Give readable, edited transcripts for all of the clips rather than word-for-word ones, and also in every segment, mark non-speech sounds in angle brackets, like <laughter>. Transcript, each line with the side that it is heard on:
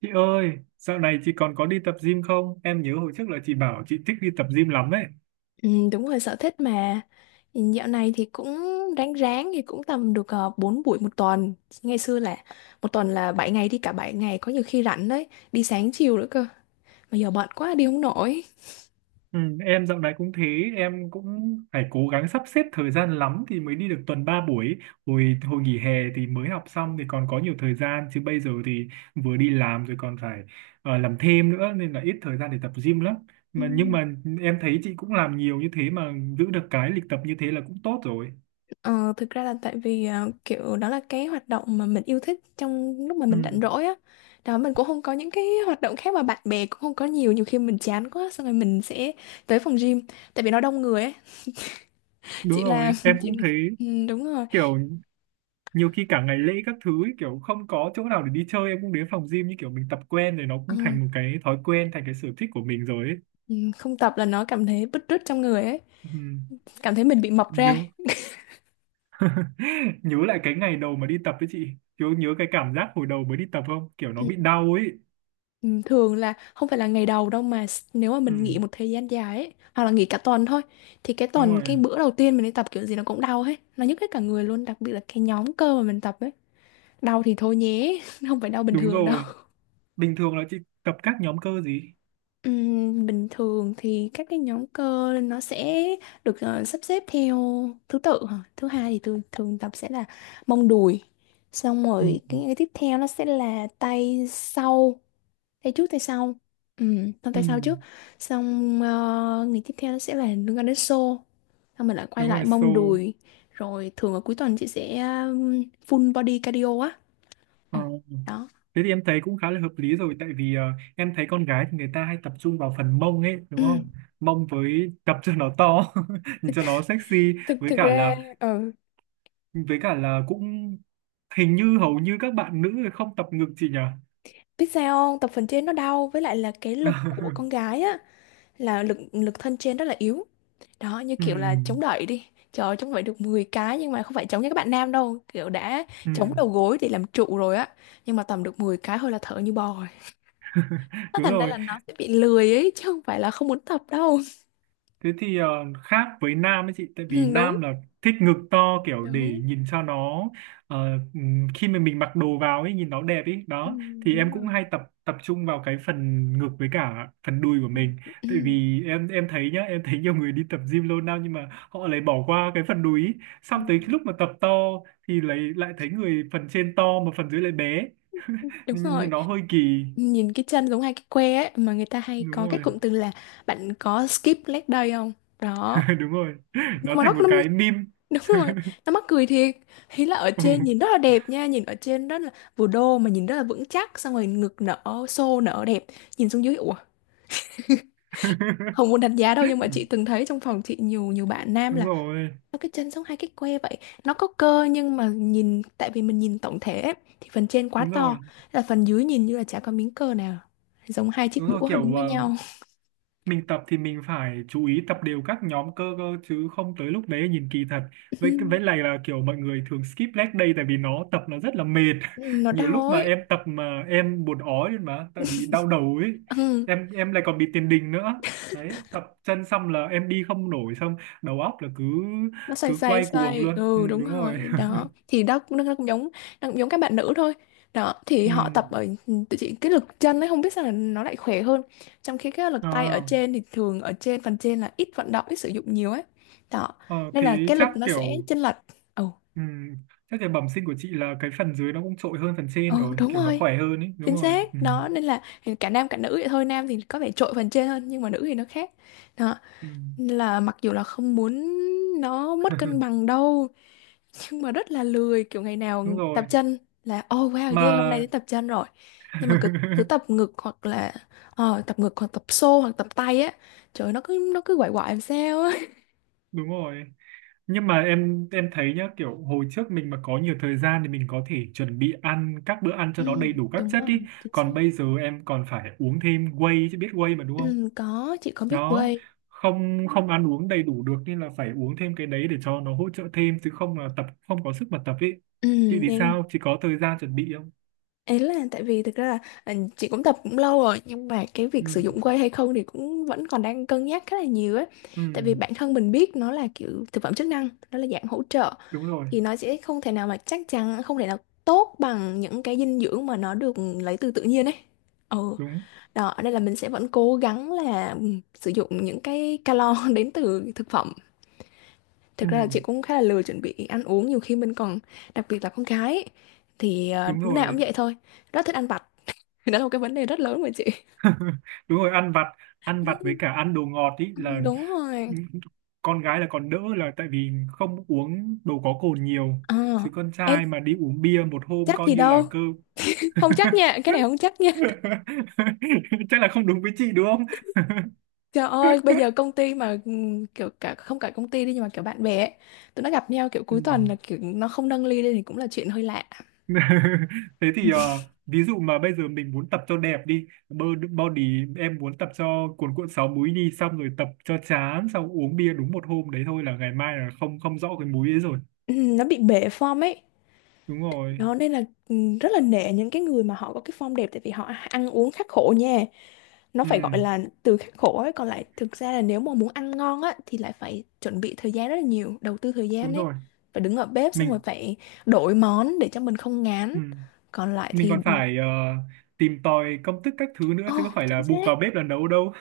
right: Chị ơi, dạo này chị còn có đi tập gym không? Em nhớ hồi trước là chị bảo chị thích đi tập gym lắm ấy.
left: Ừ, đúng rồi, sở thích mà. Ừ, dạo này thì cũng ráng ráng thì cũng tầm được 4 buổi một tuần. Ngày xưa là một tuần là 7 ngày, đi cả 7 ngày, có nhiều khi rảnh đấy, đi sáng chiều nữa cơ, mà giờ bận quá đi không nổi.
right: Ừ, em dạo này cũng thế, em cũng phải cố gắng sắp xếp thời gian lắm thì mới đi được tuần 3 buổi. Hồi hồi nghỉ hè thì mới học xong thì còn có nhiều thời gian chứ bây giờ thì vừa đi làm rồi còn phải làm thêm nữa nên là ít thời gian để tập gym lắm.
left: Ừ.
right: Mà nhưng mà em thấy chị cũng làm nhiều như thế mà giữ được cái lịch tập như thế là cũng tốt rồi.
left: Ờ, thực ra là tại vì kiểu đó là cái hoạt động mà mình yêu thích trong lúc mà mình rảnh
right: Ừ,
left: rỗi á. Đó, mình cũng không có những cái hoạt động khác mà bạn bè cũng không có nhiều, nhiều khi mình chán quá xong rồi mình sẽ tới phòng gym tại vì nó đông người ấy. <laughs>
right: đúng
left: Chị là
right: rồi,
left: <laughs>
right: em
left: chị
right: cũng thấy
left: ừ, đúng rồi.
right: kiểu nhiều khi cả ngày lễ các thứ ấy, kiểu không có chỗ nào để đi chơi em cũng đến phòng gym như kiểu mình tập quen rồi nó cũng
left: Ừ.
right: thành một cái thói quen thành cái sở thích của mình rồi ấy.
left: Ừ, không tập là nó cảm thấy bứt rứt trong người ấy,
right: Ừ,
left: cảm thấy mình bị mập
right: nhớ
left: ra.
right: <laughs> nhớ lại cái ngày đầu mà đi tập với chị kiểu nhớ cái cảm giác hồi đầu mới đi tập không kiểu nó bị
left: Ừ.
right: đau ấy.
left: Ừ, thường là không phải là ngày đầu đâu mà nếu mà
right: Ừ,
left: mình nghỉ một thời gian dài ấy, hoặc là nghỉ cả tuần thôi, thì cái
right: đúng
left: tuần
right: rồi.
left: cái bữa đầu tiên mình đi tập kiểu gì nó cũng đau hết, nó nhức hết cả người luôn, đặc biệt là cái nhóm cơ mà mình tập ấy. Đau thì thôi nhé, <laughs> không phải đau bình
right: Đúng
left: thường đâu.
right: rồi, bình thường là chị tập các nhóm cơ gì?
left: Bình thường thì các cái nhóm cơ nó sẽ được sắp xếp theo thứ tự hả? Thứ hai thì tôi thường tập sẽ là mông đùi, xong
right: Ừ,
left: rồi cái tiếp theo nó sẽ là tay sau, tay trước tay sau.
right: ừ,
left: Tay sau trước, xong ngày tiếp theo nó sẽ là liên quan đến xô, xong mình lại quay
right: đúng
left: lại
right: rồi so.
left: mông đùi, rồi thường ở cuối tuần chị sẽ full body cardio á.
right: Ờ,
left: Ồ, đó.
right: thế thì em thấy cũng khá là hợp lý rồi tại vì em thấy con gái thì người ta hay tập trung vào phần mông ấy đúng
left: Ừ.
right: không? Mông với tập cho nó to, <laughs> nhìn cho nó sexy,
left: thực
right: với
left: thực
right: cả
left: ra
right: là
left: ừ.
right: cũng hình như hầu như các bạn nữ không tập ngực chị nhỉ?
left: Biết sao không? Tập phần trên nó đau, với lại là cái lực của con
right: <laughs>
left: gái á, là lực lực thân trên rất là yếu. Đó, như kiểu là chống
right: Ừm,
left: đẩy đi. Trời ơi, chống đẩy được 10 cái nhưng mà không phải chống như các bạn nam đâu, kiểu đã chống đầu
right: ừm,
left: gối để làm trụ rồi á. Nhưng mà tầm được 10 cái thôi là thở như bò rồi. Nó
right: Đúng
left: thành ra
right: rồi.
left: là nó sẽ bị lười ấy chứ không phải là không muốn tập đâu. <laughs>
right: Thế thì khác với nam ấy chị tại
left: Ừ,
right: vì
left: đúng,
right: nam là thích ngực to kiểu để
left: đúng.
right: nhìn cho nó khi mà mình mặc đồ vào ấy nhìn nó đẹp ấy
left: Ừ,
right: đó thì
left: đúng
right: em cũng
left: rồi.
right: hay tập tập trung vào cái phần ngực với cả phần đùi của
left: Ừ,
right: mình
left: ừ,
right: tại vì em thấy nhá em thấy nhiều người đi tập gym lâu năm nhưng mà họ lại bỏ qua cái phần đùi ý.
left: ừ.
right: Xong tới cái lúc mà tập to thì lại lại thấy người phần trên to mà phần dưới lại bé,
left: Đúng
right: nhìn nhìn
left: rồi.
right: nó hơi kỳ.
left: Nhìn cái chân giống hai cái que ấy, mà người ta hay
right: Đúng
left: có cái
right: rồi.
left: cụm từ là bạn có skip leg day không? Đó,
right: <laughs> Đúng rồi,
left: nhưng
right: nó
left: mà nó
right: thành một
left: năm.
right: cái meme.
left: <laughs> Đúng
right: <laughs>
left: rồi, nó mắc cười thiệt. Ý là ở
right: Ừ.
left: trên nhìn rất là đẹp nha, nhìn ở trên rất là vừa đô mà nhìn rất là vững chắc, xong rồi ngực nở xô nở đẹp, nhìn xuống dưới ủa, không muốn đánh giá đâu nhưng mà chị
right: <laughs> <laughs>
left: từng thấy trong phòng chị nhiều, nhiều bạn nam
right: Đúng
left: là
right: rồi,
left: nó cái chân giống hai cái que vậy, nó có cơ nhưng mà nhìn tại vì mình nhìn tổng thể ấy, thì phần trên quá
right: đúng
left: to,
right: rồi,
left: là phần dưới nhìn như là chả có miếng cơ nào, giống hai chiếc
right: đúng rồi,
left: đũa đứng
right: kiểu
left: với nhau.
right: mình tập thì mình phải chú ý tập đều các nhóm cơ cơ chứ không tới lúc đấy nhìn kỳ thật. Với lại
left: <laughs>
right: là kiểu mọi người thường skip leg day tại vì nó tập nó rất là mệt.
left: Ừ,
right: <laughs>
left: nó
right: Nhiều lúc
left: đau
right: mà em
left: ấy.
right: tập mà em buồn ói lên mà tại vì đau đầu ấy,
left: Ừ.
right: em lại còn bị tiền đình nữa. Đấy, tập chân xong là em đi không nổi xong đầu óc là cứ
left: Nó xoay
right: cứ
left: xoay
right: quay cuồng
left: xoay,
right: luôn. Ừ,
left: ừ đúng
right: đúng
left: rồi,
right: rồi.
left: đó thì đó cũng nó cũng giống, nó cũng giống các bạn nữ thôi. Đó
right: <laughs>
left: thì họ
right: Ừ.
left: tập ở, tự chỉ cái lực chân ấy không biết sao là nó lại khỏe hơn, trong khi cái
right: Ờ,
left: lực tay ở trên thì thường ở trên phần trên là ít vận động, ít sử dụng nhiều ấy. Đó,
right: ờ,
left: nên
right: thế
left: là cái
right: chắc
left: lực nó sẽ
right: kiểu.
left: chênh lệch. Ừ.
right: Ừ. Chắc là bẩm sinh của chị là cái phần dưới nó cũng trội hơn phần trên
left: Ừ
right: rồi
left: đúng
right: kiểu nó
left: rồi,
right: khỏe hơn ấy, đúng
left: chính
right: rồi ừ.
left: xác, đó nên là cả nam cả nữ vậy thôi, nam thì có vẻ trội phần trên hơn nhưng mà nữ thì nó khác. Đó.
right: Ừ.
left: Nên là mặc dù là không muốn nó mất cân bằng
right: <laughs>
left: đâu, nhưng mà rất là lười, kiểu ngày nào
right: Đúng
left: tập
right: rồi
left: chân là oh wow yeah, hôm nay
right: mà.
left: đến tập chân rồi. Nhưng mà cứ, cứ tập
right: <laughs>
left: ngực hoặc là tập ngực hoặc tập xô hoặc tập tay á, trời ơi, nó cứ quậy quậy làm sao á.
right: Đúng rồi, nhưng mà em thấy nhá kiểu hồi trước mình mà có nhiều thời gian thì mình có thể chuẩn bị ăn các bữa ăn cho
left: Ừ,
right: nó đầy đủ các
left: đúng
right: chất
left: rồi,
right: ý,
left: chính xác.
right: còn bây giờ em còn phải uống thêm whey, chứ biết whey mà đúng không?
left: Ừ, có chị có biết
right: Đó,
left: quay.
right: không, không ăn uống đầy đủ được nên là phải uống thêm cái đấy để cho nó hỗ trợ thêm chứ không là tập không có sức mà tập ý.
left: Ừ,
right: Chị thì
left: nên
right: sao, chị có thời gian chuẩn bị không?
left: ấy là tại vì thực ra là chị cũng tập cũng lâu rồi nhưng mà cái
right: Ừ,
left: việc sử dụng whey hay không thì cũng vẫn còn đang cân nhắc khá là nhiều ấy.
right: ừ,
left: Tại vì bản thân mình biết nó là kiểu thực phẩm chức năng, nó là dạng hỗ trợ,
right: đúng rồi.
left: thì nó sẽ không thể nào, mà chắc chắn không thể nào tốt bằng những cái dinh dưỡng mà nó được lấy từ tự nhiên ấy. Ừ,
right: Đúng.
left: đó nên là mình sẽ vẫn cố gắng là ừ, sử dụng những cái calo <laughs> đến từ thực phẩm. Thực
right: Ừ,
left: ra là chị cũng khá là lười chuẩn bị ăn uống, nhiều khi mình còn, đặc biệt là con gái ấy, thì
right: đúng
left: lúc nào cũng
right: rồi.
left: vậy thôi, rất thích ăn vặt, thì đó là một cái vấn đề rất lớn mà chị.
right: Đúng rồi, ăn vặt, ăn vặt với
left: Ừ,
right: cả ăn đồ ngọt ý
left: ừ,
right: là.
left: đúng rồi.
right: Ừ, con gái là còn đỡ là tại vì không uống đồ có cồn nhiều,
left: Ờ
right: chứ con
left: ê,
right: trai mà đi uống bia một hôm
left: chắc
right: coi
left: gì
right: như là
left: đâu.
right: cơ.
left: <laughs> Không chắc nha, cái này không chắc nha.
right: <laughs> Chắc là không đúng với chị đúng không? <laughs>
left: Trời ơi, bây giờ công ty mà kiểu cả không cả công ty đi, nhưng mà kiểu bạn bè ấy, tụi nó gặp nhau kiểu
right: Ừ.
left: cuối tuần là kiểu nó không nâng ly lên thì cũng là chuyện hơi lạ.
right: <laughs> Thế thì ví dụ mà bây giờ mình muốn tập cho đẹp đi bơ- body, em muốn tập cho cuồn cuộn sáu múi đi xong rồi tập cho chán xong uống bia đúng một hôm đấy thôi là ngày mai là không, không rõ cái múi ấy rồi.
left: Nó bị bể form ấy.
right: Đúng rồi.
left: Đó nên là rất là nể những cái người mà họ có cái form đẹp, tại vì họ ăn uống khắc khổ nha, nó
right: Ừ,
left: phải gọi là từ khắc khổ ấy. Còn lại thực ra là nếu mà muốn ăn ngon á thì lại phải chuẩn bị thời gian rất là nhiều, đầu tư thời
right: đúng
left: gian ấy,
right: rồi.
left: phải đứng ở bếp xong rồi
right: Mình.
left: phải đổi món để cho mình không ngán.
right: Ừ.
left: Còn lại
right: Mình
left: thì
right: còn phải tìm tòi công thức các thứ nữa
left: ồ
right: chứ
left: oh,
right: có phải là
left: chính
right: bụp
left: xác.
right: vào bếp là nấu đâu.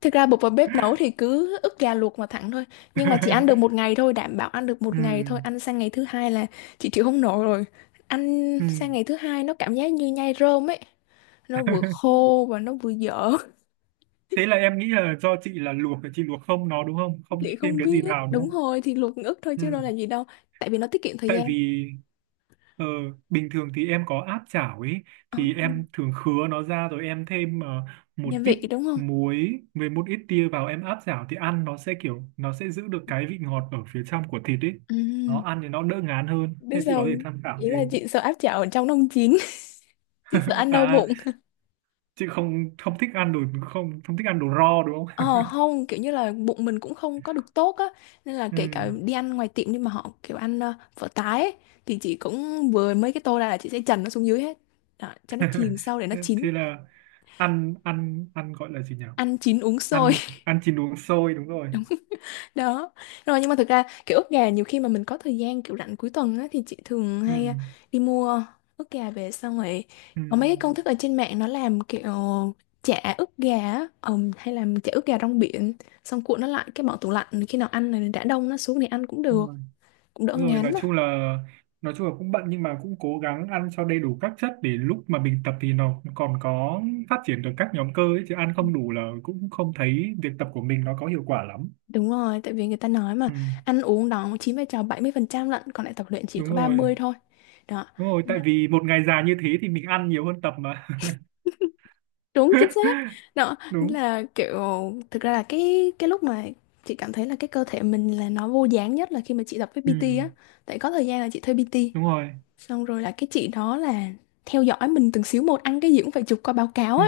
left: Thực ra bột vào bếp nấu thì cứ ức gà luộc mà thẳng thôi, nhưng mà chỉ ăn được một
right: <laughs>
left: ngày thôi, đảm bảo ăn được
right: Ừ.
left: một ngày thôi, ăn sang ngày thứ hai là chị chịu không nổi rồi. Ăn
right: Ừ.
left: sang ngày thứ hai nó cảm giác như nhai rơm ấy, nó vừa
right: <laughs>
left: khô và nó vừa dở.
right: Thế là em nghĩ là do chị là luộc, chị luộc không nó đúng không, không
left: Chị
right: thêm
left: không
right: cái gì
left: biết,
right: vào đúng
left: đúng
right: không?
left: rồi thì luộc ức thôi
right: Ừ.
left: chứ đâu là gì đâu, tại vì nó tiết kiệm thời
right: Tại
left: gian.
right: vì. Ờ, bình thường thì em có áp chảo ấy,
left: À,
right: thì em thường khứa nó ra rồi em thêm một
left: gia
right: ít
left: vị đúng không.
right: muối với một ít tiêu vào em áp chảo thì ăn nó sẽ kiểu nó sẽ giữ được cái vị ngọt ở phía trong của thịt ấy,
left: Ừ.
right: nó ăn thì nó đỡ ngán hơn
left: Biết
right: nên chị
left: sao
right: có thể
left: không?
right: tham khảo
left: Ý là
right: thêm.
left: chị sợ áp chảo ở trong nó không chín. <laughs> Chị sợ
right: <laughs>
left: ăn đau
right: À,
left: bụng.
right: chị không, không thích ăn đồ, không không thích ăn đồ raw đúng không?
left: Ờ không, kiểu như là bụng mình cũng không có được tốt á, nên là
right: <laughs>
left: kể cả
right: Ừ.
left: đi ăn ngoài tiệm nhưng mà họ kiểu ăn phở tái ấy, thì chị cũng vừa mấy cái tô ra là chị sẽ trần nó xuống dưới hết. Đó, cho nó chìm
right: <laughs>
left: sâu để nó
right: Thế
left: chín.
right: thế là ăn, ăn, ăn gọi là gì nhỉ,
left: Ăn chín uống sôi.
right: ăn, ăn chín uống sôi đúng rồi.
left: Đó rồi. Nhưng mà thực ra kiểu ức gà nhiều khi mà mình có thời gian kiểu rảnh cuối tuần á, thì chị thường
right: Ừ.
left: hay à, đi mua ức gà về, xong rồi
right: Ừ.
left: có mấy cái công thức ở trên mạng nó làm kiểu chả ức gà á, hay làm chả ức gà rong biển, xong cuộn nó lại cái bỏ tủ lạnh, khi nào ăn này đã đông nó xuống thì ăn cũng
right: Đúng
left: được,
right: rồi.
left: cũng đỡ
right: Đúng rồi,
left: ngán á.
right: nói chung là cũng bận nhưng mà cũng cố gắng ăn cho đầy đủ các chất để lúc mà mình tập thì nó còn có phát triển được các nhóm cơ ấy, chứ ăn không đủ là cũng không thấy việc tập của mình nó có hiệu quả lắm.
left: Đúng rồi, tại vì người ta nói mà
right: Ừ,
left: ăn uống đó chiếm vai trò 70% lận, còn lại tập luyện chỉ
right: đúng
left: có
right: rồi.
left: 30 thôi. Đó.
right: Đúng rồi, tại vì một ngày dài như thế thì mình ăn nhiều hơn tập mà.
left: Đúng, chính xác.
right: <laughs>
left: Đó
right: Đúng.
left: là kiểu, thực ra là cái lúc mà chị cảm thấy là cái cơ thể mình là nó vô dáng nhất là khi mà chị tập với
right: Ừ,
left: PT á, tại có thời gian là chị thuê PT,
right: đúng rồi.
left: xong rồi là cái chị đó là theo dõi mình từng xíu một, ăn cái gì cũng phải chụp qua báo cáo
right: Ừ.
left: á.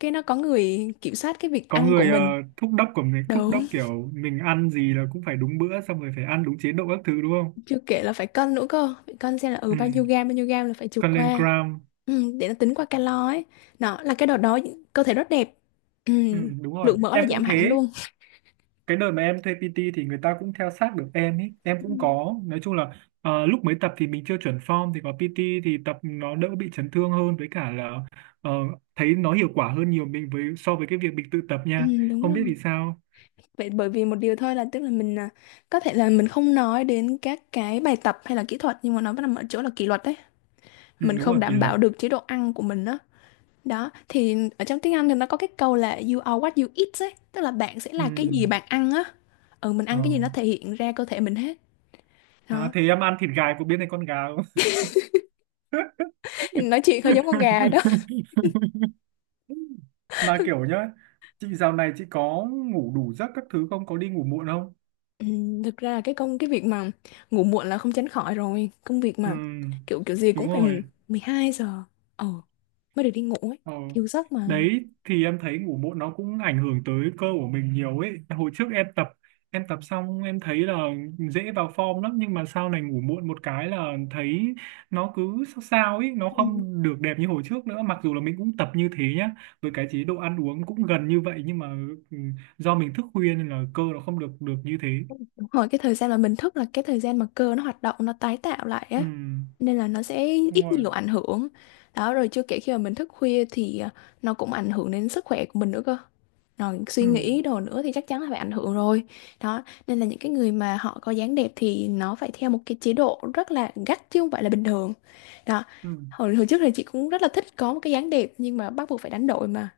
left: Cái nó có người kiểm soát cái việc
right: Có
left: ăn của
right: người
left: mình.
right: thúc đốc của mình, thúc đốc
left: Đúng.
right: kiểu mình ăn gì là cũng phải đúng bữa xong rồi phải ăn đúng chế độ các thứ đúng không?
left: Chưa kể là phải cân nữa cơ, phải cân xem là ừ
right: Ừ.
left: bao nhiêu gam, bao nhiêu gam là phải chụp
right: Cân lên
left: qua.
right: gram.
left: Ừ, để nó tính qua calo ấy. Đó là cái đợt đó cơ thể rất đẹp. Ừ,
right: Ừ, đúng rồi,
left: lượng mỡ là
right: em cũng
left: giảm hẳn
right: thế.
left: luôn.
right: Cái đợt mà em thuê PT thì người ta cũng theo sát được em ý, em cũng có nói chung là lúc mới tập thì mình chưa chuẩn form thì có PT thì tập nó đỡ bị chấn thương hơn với cả là ờ, thấy nó hiệu quả hơn nhiều mình với so với cái việc mình tự tập
left: Ừ,
right: nha.
left: đúng
right: Không
left: rồi.
right: biết vì sao.
left: Vậy, bởi vì một điều thôi, là tức là mình à, có thể là mình không nói đến các cái bài tập hay là kỹ thuật, nhưng mà nó vẫn nằm ở chỗ là kỷ luật đấy.
right: Ừ,
left: Mình
right: đúng
left: không
right: rồi, kỷ
left: đảm
right: luật.
left: bảo được chế độ ăn của mình đó. Đó, thì ở trong tiếng Anh thì nó có cái câu là you are what you eat ấy, tức là bạn sẽ
right: Ừ.
left: là cái gì bạn ăn á. Ừ, mình
right: Ờ.
left: ăn cái gì nó thể hiện ra cơ thể mình hết.
right: À,
left: Đó.
right: thế em ăn thịt gà có biết này con gà không?
left: Nói chuyện hơi giống con gà đó.
right: <laughs> Mà kiểu nhá chị dạo này chị có ngủ đủ giấc các thứ không, có đi ngủ muộn không?
left: Ừ, thực ra là cái công cái việc mà ngủ muộn là không tránh khỏi rồi, công việc
right: Ừ,
left: mà kiểu kiểu gì
right: đúng
left: cũng phải
right: rồi.
left: 12 giờ. Ờ, mới được đi ngủ ấy,
right: Ờ.
left: thiếu giấc mà.
right: Đấy thì em thấy ngủ muộn nó cũng ảnh hưởng tới cơ của mình nhiều ấy. Hồi trước em tập, em tập xong em thấy là dễ vào form lắm nhưng mà sau này ngủ muộn một cái là thấy nó cứ sao sao ấy, nó
left: Ừ.
right: không được đẹp như hồi trước nữa mặc dù là mình cũng tập như thế nhá. Với cái chế độ ăn uống cũng gần như vậy nhưng mà ừ, do mình thức khuya nên là cơ nó không được được như thế.
left: Hồi cái thời gian mà mình thức là cái thời gian mà cơ nó hoạt động, nó tái tạo lại
right: Ừ,
left: á, nên là nó sẽ
right: đúng
left: ít
right: rồi.
left: nhiều ảnh hưởng. Đó rồi chưa kể khi mà mình thức khuya thì à, nó cũng ảnh hưởng đến sức khỏe của mình nữa cơ, rồi suy
right: Ừ,
left: nghĩ đồ nữa thì chắc chắn là phải ảnh hưởng rồi. Đó nên là những cái người mà họ có dáng đẹp thì nó phải theo một cái chế độ rất là gắt chứ không phải là bình thường. Đó.
right: ừ.
left: Hồi trước thì chị cũng rất là thích có một cái dáng đẹp nhưng mà bắt buộc phải đánh đổi mà.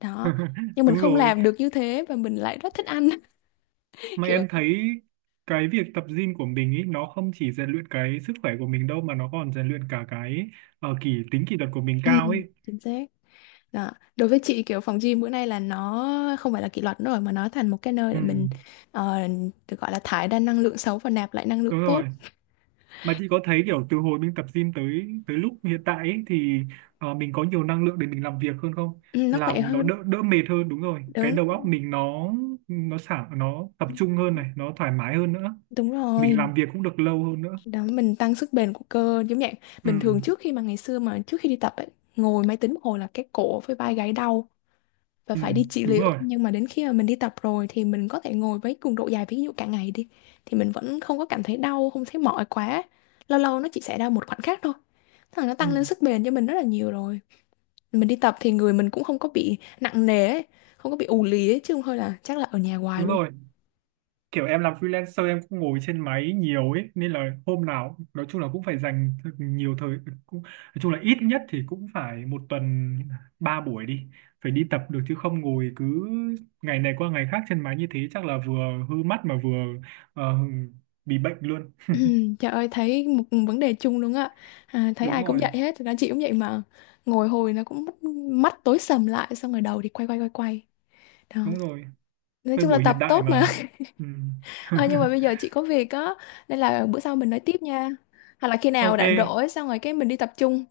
left: Đó,
right: <laughs>
left: nhưng mình
right: Đúng
left: không
right: rồi.
left: làm được như thế và mình lại rất thích ăn, <laughs>
right: Mà
left: kiểu.
right: em thấy cái việc tập gym của mình ý, nó không chỉ rèn luyện cái sức khỏe của mình đâu mà nó còn rèn luyện cả cái kỷ tính kỷ luật của mình
left: Ừ,
right: cao ấy.
left: chính xác. Đó. Đối với chị kiểu phòng gym bữa nay là nó không phải là kỷ luật nữa rồi, mà nó thành một cái nơi
right: Ừ,
left: để mình ờ, được gọi là thải ra năng lượng xấu và nạp lại năng lượng
right: đúng
left: tốt.
right: rồi. Mà chị có thấy kiểu từ hồi mình tập gym tới tới lúc hiện tại ấy, thì mình có nhiều năng lượng để mình làm việc hơn không,
left: Ừ, nó khỏe
right: làm nó
left: hơn.
right: đỡ đỡ mệt hơn đúng rồi, cái
left: Đúng.
right: đầu óc mình nó sảng nó tập trung hơn này nó thoải mái hơn nữa,
left: Đúng
right: mình
left: rồi,
right: làm việc cũng được lâu hơn nữa.
left: đó mình tăng sức bền của cơ giống vậy.
right: Ừ,
left: Bình thường trước khi mà ngày xưa mà trước khi đi tập ấy, ngồi máy tính một hồi là cái cổ với vai gáy đau, và
right: ừ,
left: phải đi trị
right: đúng
left: liệu,
right: rồi.
left: nhưng mà đến khi mà mình đi tập rồi thì mình có thể ngồi với cường độ dài, ví dụ cả ngày đi, thì mình vẫn không có cảm thấy đau, không thấy mỏi quá, lâu lâu nó chỉ xảy ra một khoảnh khắc thôi. Thế là nó
right: Ừ,
left: tăng lên sức bền cho mình rất là nhiều rồi. Mình đi tập thì người mình cũng không có bị nặng nề ấy, không có bị ù lì ấy, chứ không thôi là chắc là ở nhà hoài
right: đúng
left: luôn.
right: rồi,
left: <clears throat>
right: kiểu em làm freelancer em cũng ngồi trên máy nhiều ấy nên là hôm nào nói chung là cũng phải dành thật nhiều thời, cũng nói chung là ít nhất thì cũng phải một tuần ba buổi đi, phải đi tập được chứ không ngồi cứ ngày này qua ngày khác trên máy như thế chắc là vừa hư mắt mà vừa ờ, bị bệnh luôn.
left: Trời ơi, thấy một vấn đề chung luôn á. À, thấy
right: Đúng
left: ai cũng
right: rồi.
left: vậy hết, thực ra chị cũng vậy mà, ngồi hồi nó cũng mắt, tối sầm lại, xong rồi đầu thì quay quay quay quay. Đó.
right: Đúng rồi,
left: Nói
right: thời
left: chung là
right: buổi hiện
left: tập
right: đại
left: tốt mà.
right: mà. Ừ.
left: Ờ, nhưng mà bây
right: <laughs>
left: giờ chị có việc á, nên là bữa sau mình nói tiếp nha, hoặc là khi nào
right: Ok.
left: rảnh rỗi xong rồi cái mình đi tập trung.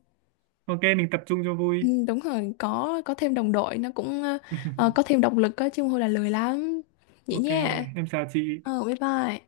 right: Ok, mình tập trung cho
left: Ừ,
right: vui.
left: đúng rồi, có thêm đồng đội nó cũng ờ, có thêm
right: <laughs>
left: động lực á chứ không thôi là lười lắm. Vậy
right: Ok,
left: nha.
right: em chào chị.
left: Ờ bye bye.